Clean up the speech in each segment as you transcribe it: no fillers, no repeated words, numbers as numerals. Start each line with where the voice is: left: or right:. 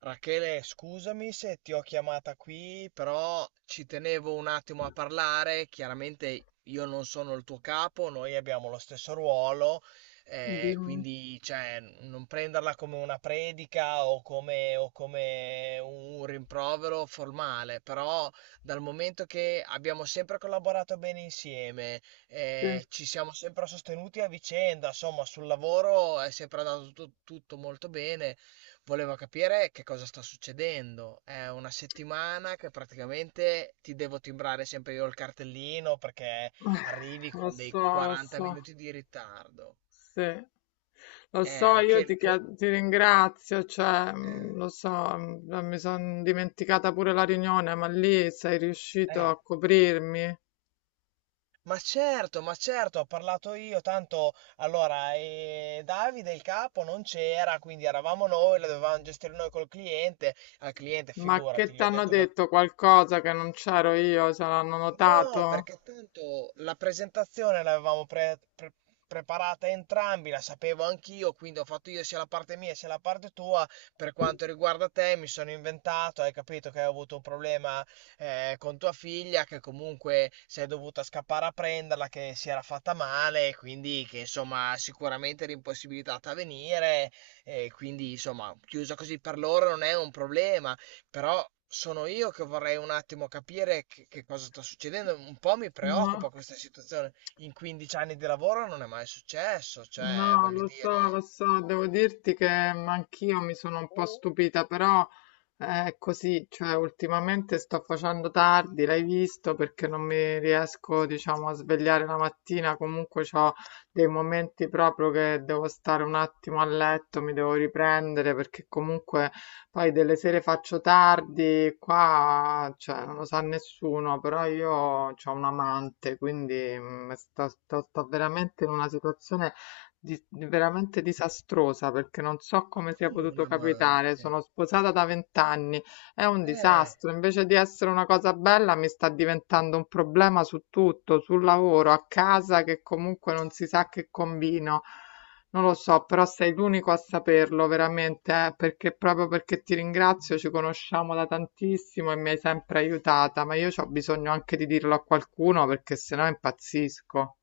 right: Rachele, scusami se ti ho chiamata qui, però ci tenevo un attimo a parlare. Chiaramente io non sono il tuo capo, noi abbiamo lo stesso ruolo,
left: Dimmi
right: quindi cioè, non prenderla come una predica o come un rimprovero formale, però dal momento che abbiamo sempre collaborato bene insieme,
left: se...
right: ci siamo sempre sostenuti a vicenda, insomma, sul lavoro è sempre andato tutto molto bene. Volevo capire che cosa sta succedendo. È una settimana che praticamente ti devo timbrare sempre io il cartellino perché arrivi
left: Lo
right: con dei
left: so, lo
right: 40
left: so,
right: minuti di ritardo.
left: sì. Lo so,
right: Rachele, poi...
left: ti ringrazio, cioè,
right: Eh,
left: lo so, mi sono dimenticata pure la riunione, ma lì sei riuscito
right: eh.
left: a coprirmi.
right: Ma certo, ho parlato io, tanto allora Davide il capo non c'era, quindi eravamo noi, la dovevamo gestire noi col cliente, al cliente
left: Ma
right: figurati,
left: che ti
right: gli ho
left: hanno
right: detto che
left: detto qualcosa che non c'ero io? Se l'hanno
right: no,
left: notato?
right: perché tanto la presentazione l'avevamo preparata entrambi, la sapevo anch'io, quindi ho fatto io sia la parte mia sia la parte tua. Per quanto riguarda te, mi sono inventato, hai capito che hai avuto un problema con tua figlia, che comunque sei dovuta scappare a prenderla, che si era fatta male, quindi che insomma sicuramente era impossibilitata a venire, e quindi insomma chiusa così per loro non è un problema. Però sono io che vorrei un attimo capire che cosa sta succedendo. Un po' mi
left: No.
right: preoccupa questa situazione. In 15 anni di lavoro non è mai successo, cioè,
left: No,
right: voglio
left: lo
right: dire,
left: so, devo dirti che anch'io mi sono un po' stupita, però è così, cioè ultimamente sto facendo tardi, l'hai visto, perché non mi riesco, diciamo, a svegliare la mattina. Comunque ho dei momenti proprio che devo stare un attimo a letto, mi devo riprendere, perché comunque poi delle sere faccio tardi, qua, cioè, non lo sa nessuno, però io ho un amante, quindi sto veramente in una situazione veramente disastrosa perché non so
right: ma
left: come sia
right: come un
left: potuto capitare.
right: amante?
left: Sono sposata da 20 anni, è un
right: Eh,
left: disastro. Invece di essere una cosa bella, mi sta diventando un problema su tutto, sul lavoro, a casa, che comunque non si sa che combino. Non lo so, però sei l'unico a saperlo veramente, perché proprio perché ti ringrazio, ci conosciamo da tantissimo e mi hai sempre aiutata, ma io ho bisogno anche di dirlo a qualcuno perché sennò impazzisco.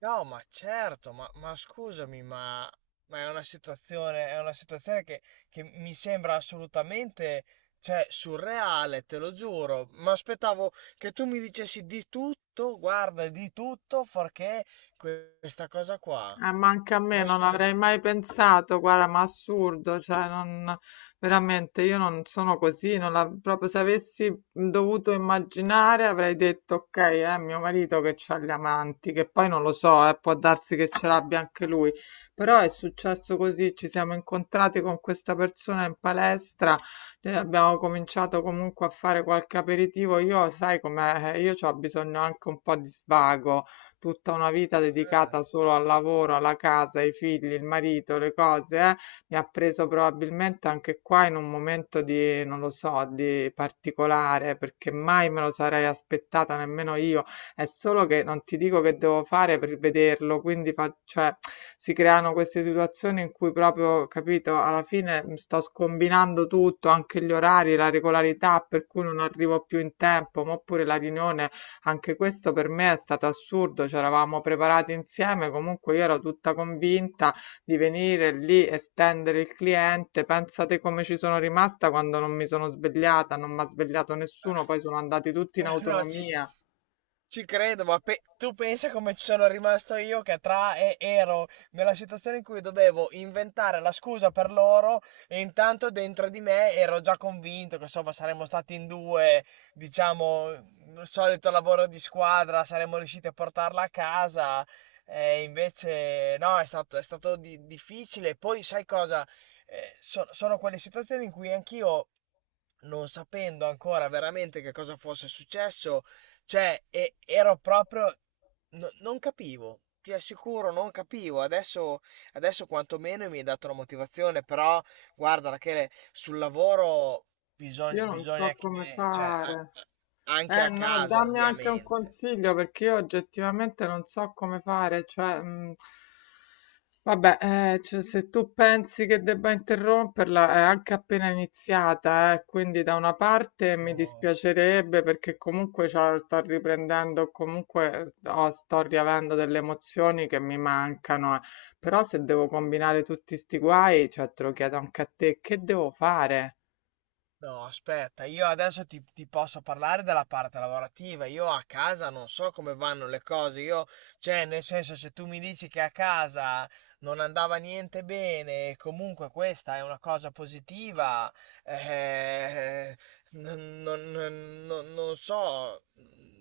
right: no, ma certo, ma scusami, ma è una situazione che mi sembra assolutamente, cioè, surreale, te lo giuro. Ma aspettavo che tu mi dicessi di tutto, guarda, di tutto, perché questa cosa qua.
left: Ma anche a me
right: Ma
left: non
right: scusami,
left: avrei mai pensato, guarda, ma assurdo, cioè non, veramente io non sono così, non la- proprio se avessi dovuto immaginare avrei detto ok, è mio marito che c'ha gli amanti, che poi non lo so, può darsi che ce l'abbia anche lui. Però è successo così, ci siamo incontrati con questa persona in palestra, abbiamo cominciato comunque a fare qualche aperitivo, io sai com'è, io ho bisogno anche un po' di svago, tutta una vita dedicata
right: certo.
left: solo al lavoro, alla casa, ai figli, il marito, le cose, mi ha preso probabilmente anche qua in un momento di, non lo so, di particolare, perché mai me lo sarei aspettata nemmeno io. È solo che non ti dico che devo fare per vederlo, quindi cioè, si creano queste situazioni in cui proprio, capito, alla fine mi sto scombinando tutto, anche gli orari, la regolarità, per cui non arrivo più in tempo, ma oppure la riunione, anche questo per me è stato assurdo, c'eravamo preparati insieme, comunque io ero tutta convinta di venire lì e stendere il cliente. Pensate come ci sono rimasta quando non mi sono svegliata, non mi ha svegliato nessuno, poi sono andati tutti in
right: Ma no, ci,
left: autonomia.
right: ci credo, ma tu pensa come ci sono rimasto io che tra e ero nella situazione in cui dovevo inventare la scusa per loro e intanto dentro di me ero già convinto che insomma saremmo stati in due, diciamo, il solito lavoro di squadra, saremmo riusciti a portarla a casa e invece no, è stato difficile. Poi sai cosa? Sono quelle situazioni in cui anch'io non sapendo ancora veramente che cosa fosse successo, cioè ero proprio non capivo. Ti assicuro, non capivo. Adesso, adesso quantomeno mi hai dato la motivazione, però guarda, Rachele, sul lavoro bisogna,
left: Io non
right: bisogna
left: so come
right: che, cioè,
left: fare.
right: anche
left: Eh
right: a
left: no,
right: casa,
left: dammi anche un
right: ovviamente.
left: consiglio perché io oggettivamente non so come fare, cioè, vabbè, cioè, se tu pensi che debba interromperla, è anche appena iniziata, quindi da una parte mi
right: No.
left: dispiacerebbe perché comunque cioè, sto riprendendo, comunque oh, sto riavendo delle emozioni che mi mancano, eh. Però se devo combinare tutti sti guai, cioè, te lo chiedo anche a te, che devo fare?
right: No, aspetta, io adesso ti, ti posso parlare della parte lavorativa. Io a casa non so come vanno le cose. Io, cioè, nel senso, se tu mi dici che a casa non andava niente bene, e comunque questa è una cosa positiva, eh, non so,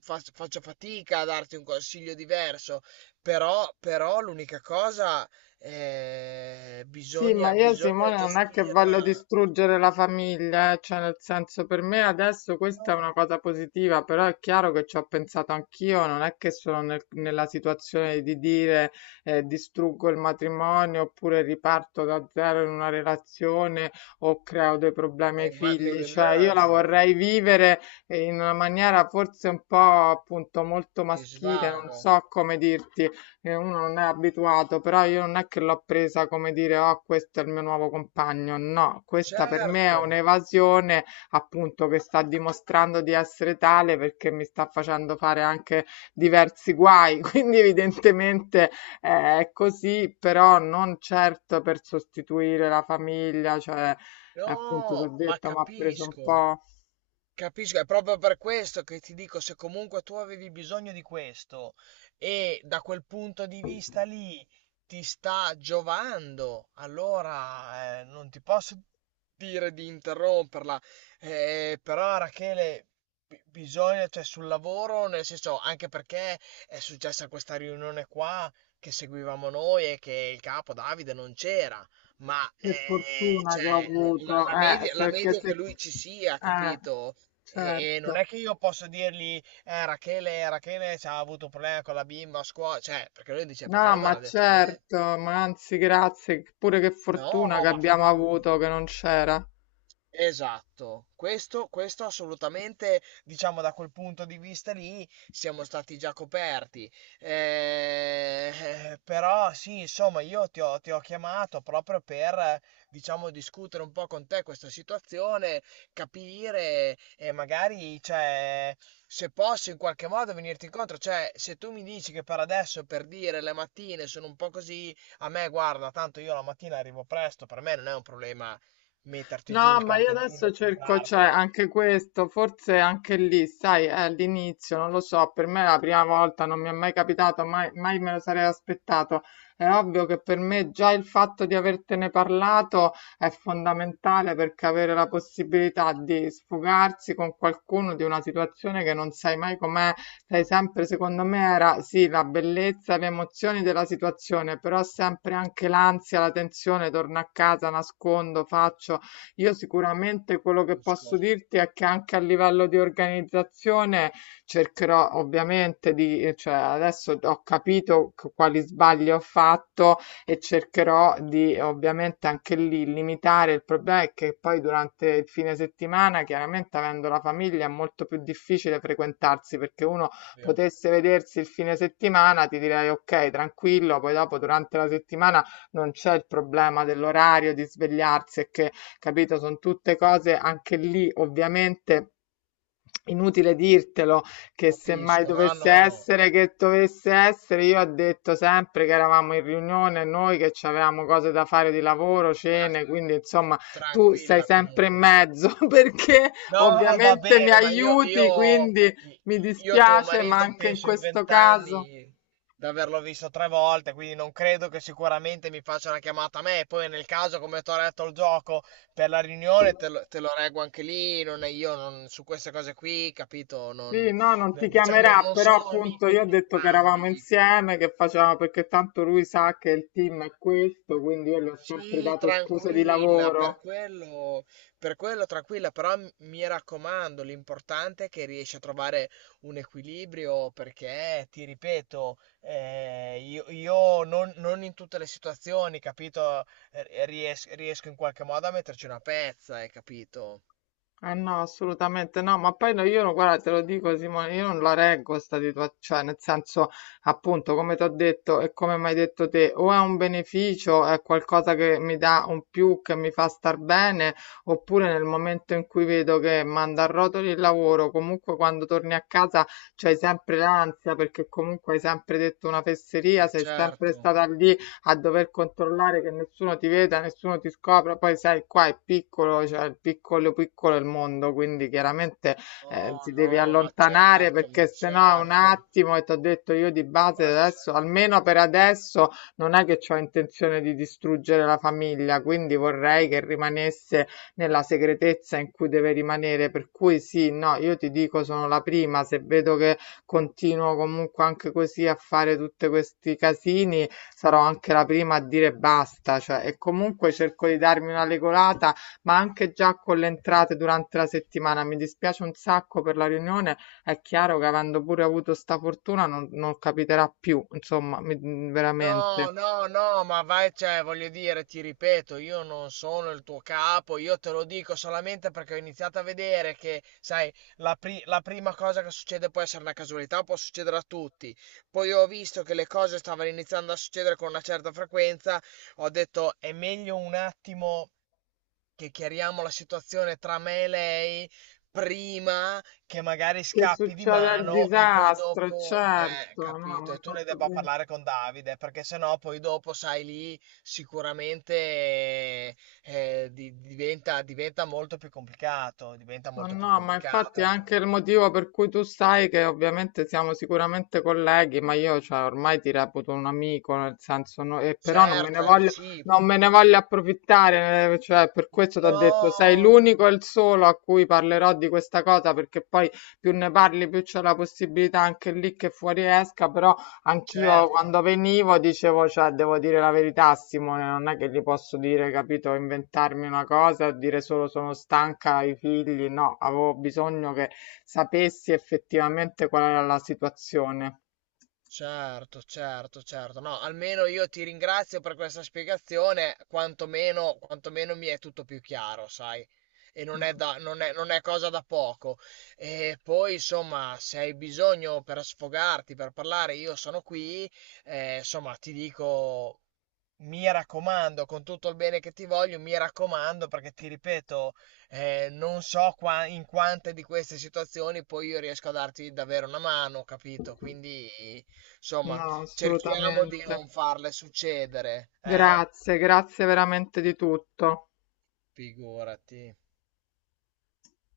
right: faccio fatica a darti un consiglio diverso. Però, però l'unica cosa,
left: Sì, ma
right: bisogna,
left: io
right: bisogna
left: Simone non è che voglio
right: gestirla.
left: distruggere la famiglia, cioè, nel senso, per me adesso questa è una
right: No.
left: cosa positiva, però è chiaro che ci ho pensato anch'io, non è che sono nella situazione di dire distruggo il matrimonio oppure riparto da zero in una relazione o creo dei problemi ai
right: Me
left: figli,
right: lo
left: cioè io la
right: immagino,
left: vorrei vivere in una maniera forse un po' appunto molto
right: di
left: maschile, non
right: svago.
left: so come dirti, che uno non è abituato. Però io non è che l'ho presa come dire, oh, questo è il mio nuovo compagno, no, questa per me è
right: Certo,
left: un'evasione, appunto, che sta dimostrando di essere tale perché mi sta facendo fare anche diversi guai, quindi evidentemente è così, però non certo per sostituire la famiglia, cioè appunto ti ho
right: no, ma
left: detto, mi ha preso un
right: capisco.
left: po'.
right: Capisco, è proprio per questo che ti dico, se comunque tu avevi bisogno di questo e da quel punto di vista lì ti sta giovando, allora non ti posso dire di interromperla. Però Rachele, bisogna, cioè sul lavoro, nel senso, anche perché è successa questa riunione qua che seguivamo noi e che il capo Davide non c'era. Ma
left: Che fortuna che ho
right: cioè, la,
left: avuto,
right: la
left: perché
right: media è che
left: se...
right: lui ci sia,
left: Eh,
right: capito? E non
left: certo.
right: è che io posso dirgli, Rachele, Rachele c'ha avuto un problema con la bimba a scuola, cioè, perché lui dice, perché
left: No,
right: non me l'ha
left: ma
right: detto a me?
left: certo, ma anzi grazie, pure che fortuna
right: No,
left: che
right: ma
left: abbiamo avuto
right: figurati.
left: che non c'era.
right: Esatto, questo assolutamente, diciamo da quel punto di vista lì, siamo stati già coperti. Però sì, insomma, io ti ho chiamato proprio per, diciamo, discutere un po' con te questa situazione, capire e magari, cioè, se posso in qualche modo venirti incontro. Cioè, se tu mi dici che per adesso, per dire, le mattine sono un po' così, a me, guarda, tanto io la mattina arrivo presto, per me non è un problema metterti giù
left: No,
right: il
left: ma io
right: cartellino
left: adesso
right: e
left: cerco, cioè,
right: timbrartelo.
left: anche questo, forse anche lì, sai, è all'inizio, non lo so, per me è la prima volta, non mi è mai capitato, mai, mai me lo sarei aspettato. È ovvio che per me già il fatto di avertene parlato è fondamentale, perché avere la possibilità di sfogarsi con qualcuno di una situazione che non sai mai com'è, sai sempre, secondo me, era sì, la bellezza, le emozioni della situazione, però sempre anche l'ansia, la tensione, torno a casa, nascondo, faccio, io sicuramente quello che posso
right: Capisco,
left: dirti è che anche a livello di organizzazione cercherò ovviamente di, cioè adesso ho capito quali sbagli ho fatto e cercherò di ovviamente anche lì limitare. Il problema è che poi durante il fine settimana, chiaramente avendo la famiglia, è molto più difficile frequentarsi, perché uno
right: ovvio.
left: potesse vedersi il fine settimana, ti direi ok, tranquillo, poi dopo durante la settimana non c'è il problema dell'orario, di svegliarsi e che, capito? Sono tutte cose anche lì, ovviamente. Inutile dirtelo, che se mai
right: Capisco, no,
left: dovesse
right: no,
left: essere, che dovesse essere, io ho detto sempre che eravamo in riunione, noi che ci avevamo cose da fare di lavoro, cene,
right: basta,
left: quindi insomma tu sei
right: tranquilla
left: sempre in
right: comunque.
left: mezzo perché
right: No, no, va
left: ovviamente mi
right: bene, ma
left: aiuti,
right: io,
left: quindi mi
right: io tuo
left: dispiace, ma
right: marito
left: anche in
right: penso in
left: questo caso.
right: vent'anni di averlo visto tre volte, quindi non credo che sicuramente mi faccia una chiamata a me. Poi nel caso, come ti ho detto il gioco per la riunione, te lo reggo anche lì, non è io non- su queste cose qui, capito? Non,
left: Sì, no, non ti
right: diciamo,
left: chiamerà,
right: non
left: però
right: sono
left: appunto
right: amico
left: io ho
right: di
left: detto che eravamo
right: entrambi.
left: insieme, che facevamo, perché tanto lui sa che il team è questo, quindi io gli ho sempre
right: Sì,
left: dato scuse di
right: tranquilla,
left: lavoro.
right: per quello tranquilla, però mi raccomando, l'importante è che riesci a trovare un equilibrio perché, ti ripeto, io non, non in tutte le situazioni, capito, riesco in qualche modo a metterci una pezza, hai capito?
left: Eh no, assolutamente no, ma poi no, io no, guarda, te lo dico Simone, io non la reggo sta situazione, cioè nel senso, appunto, come ti ho detto e come mi hai detto te, o è un beneficio, è qualcosa che mi dà un più, che mi fa star bene, oppure nel momento in cui vedo che manda a rotoli il lavoro, comunque quando torni a casa c'hai sempre l'ansia perché comunque hai sempre detto una fesseria,
right: Ma
left: sei sempre
right: certo.
left: stata lì a dover controllare che nessuno ti veda, nessuno ti scopra. Poi sai, qua è piccolo, cioè il piccolo piccolo è il mondo, quindi chiaramente
right: No,
left: ti devi
right: no, ma
left: allontanare
right: certo, ma
left: perché sennò è un
right: certo,
left: attimo, e ti ho detto, io di base
right: ma
left: adesso,
right: certo.
left: almeno per adesso, non è che ho intenzione di distruggere la famiglia, quindi vorrei che rimanesse nella segretezza in cui deve rimanere. Per cui sì, no, io ti dico sono la prima, se vedo che continuo comunque anche così a fare tutti questi casini, sarò anche la prima a dire basta, cioè, e comunque cerco di darmi una regolata, ma anche già con le entrate durante la settimana. Mi dispiace un sacco per la riunione, è chiaro che avendo pure avuto sta fortuna non, non capiterà più, insomma,
right: No,
left: veramente.
right: no, no, ma vai, cioè, voglio dire, ti ripeto, io non sono il tuo capo, io te lo dico solamente perché ho iniziato a vedere che, sai, la, la prima cosa che succede può essere una casualità, può succedere a tutti. Poi ho visto che le cose stavano iniziando a succedere con una certa frequenza, ho detto è meglio un attimo che chiariamo la situazione tra me e lei prima che magari
left: Che
right: scappi di
left: succede il
right: mano e poi
left: disastro,
right: dopo,
left: certo, no, mi
right: capito,
left: hai
right: e tu ne
left: fatto
right: debba
left: bene.
right: parlare con Davide, perché sennò poi dopo, sai, lì sicuramente diventa, diventa molto più complicato, diventa
left: Ma
right: molto più
left: no, ma infatti è
right: complicato.
left: anche il motivo per cui tu sai che ovviamente siamo sicuramente colleghi, ma io cioè, ormai ti reputo un amico, nel senso, e però non me ne
right: Certo, è
left: voglio, non me ne
right: reciproco.
left: voglio approfittare, cioè, per questo ti ho detto, sei
right: No,
left: l'unico e il solo a cui parlerò di questa cosa, perché poi più ne parli, più c'è la possibilità anche lì che fuori esca, però anch'io
right: certo.
left: quando venivo dicevo, cioè, devo dire la verità a Simone, non è che gli posso dire, capito, inventarmi una cosa e dire solo sono stanca ai figli, no, avevo bisogno che sapessi effettivamente qual era la situazione.
right: Certo, certo, certo. No, almeno io ti ringrazio per questa spiegazione, quantomeno, quantomeno mi è tutto più chiaro, sai? E non è,
left: Mm.
right: non è cosa da poco. E poi, insomma, se hai bisogno per sfogarti, per parlare, io sono qui. Insomma, ti dico, mi raccomando, con tutto il bene che ti voglio, mi raccomando, perché ti ripeto, non so in quante di queste situazioni poi io riesco a darti davvero una mano, capito? Quindi, insomma,
left: No,
right: cerchiamo di
left: assolutamente.
right: non farle succedere, eh?
left: Grazie, grazie veramente di tutto.
right: Figurati.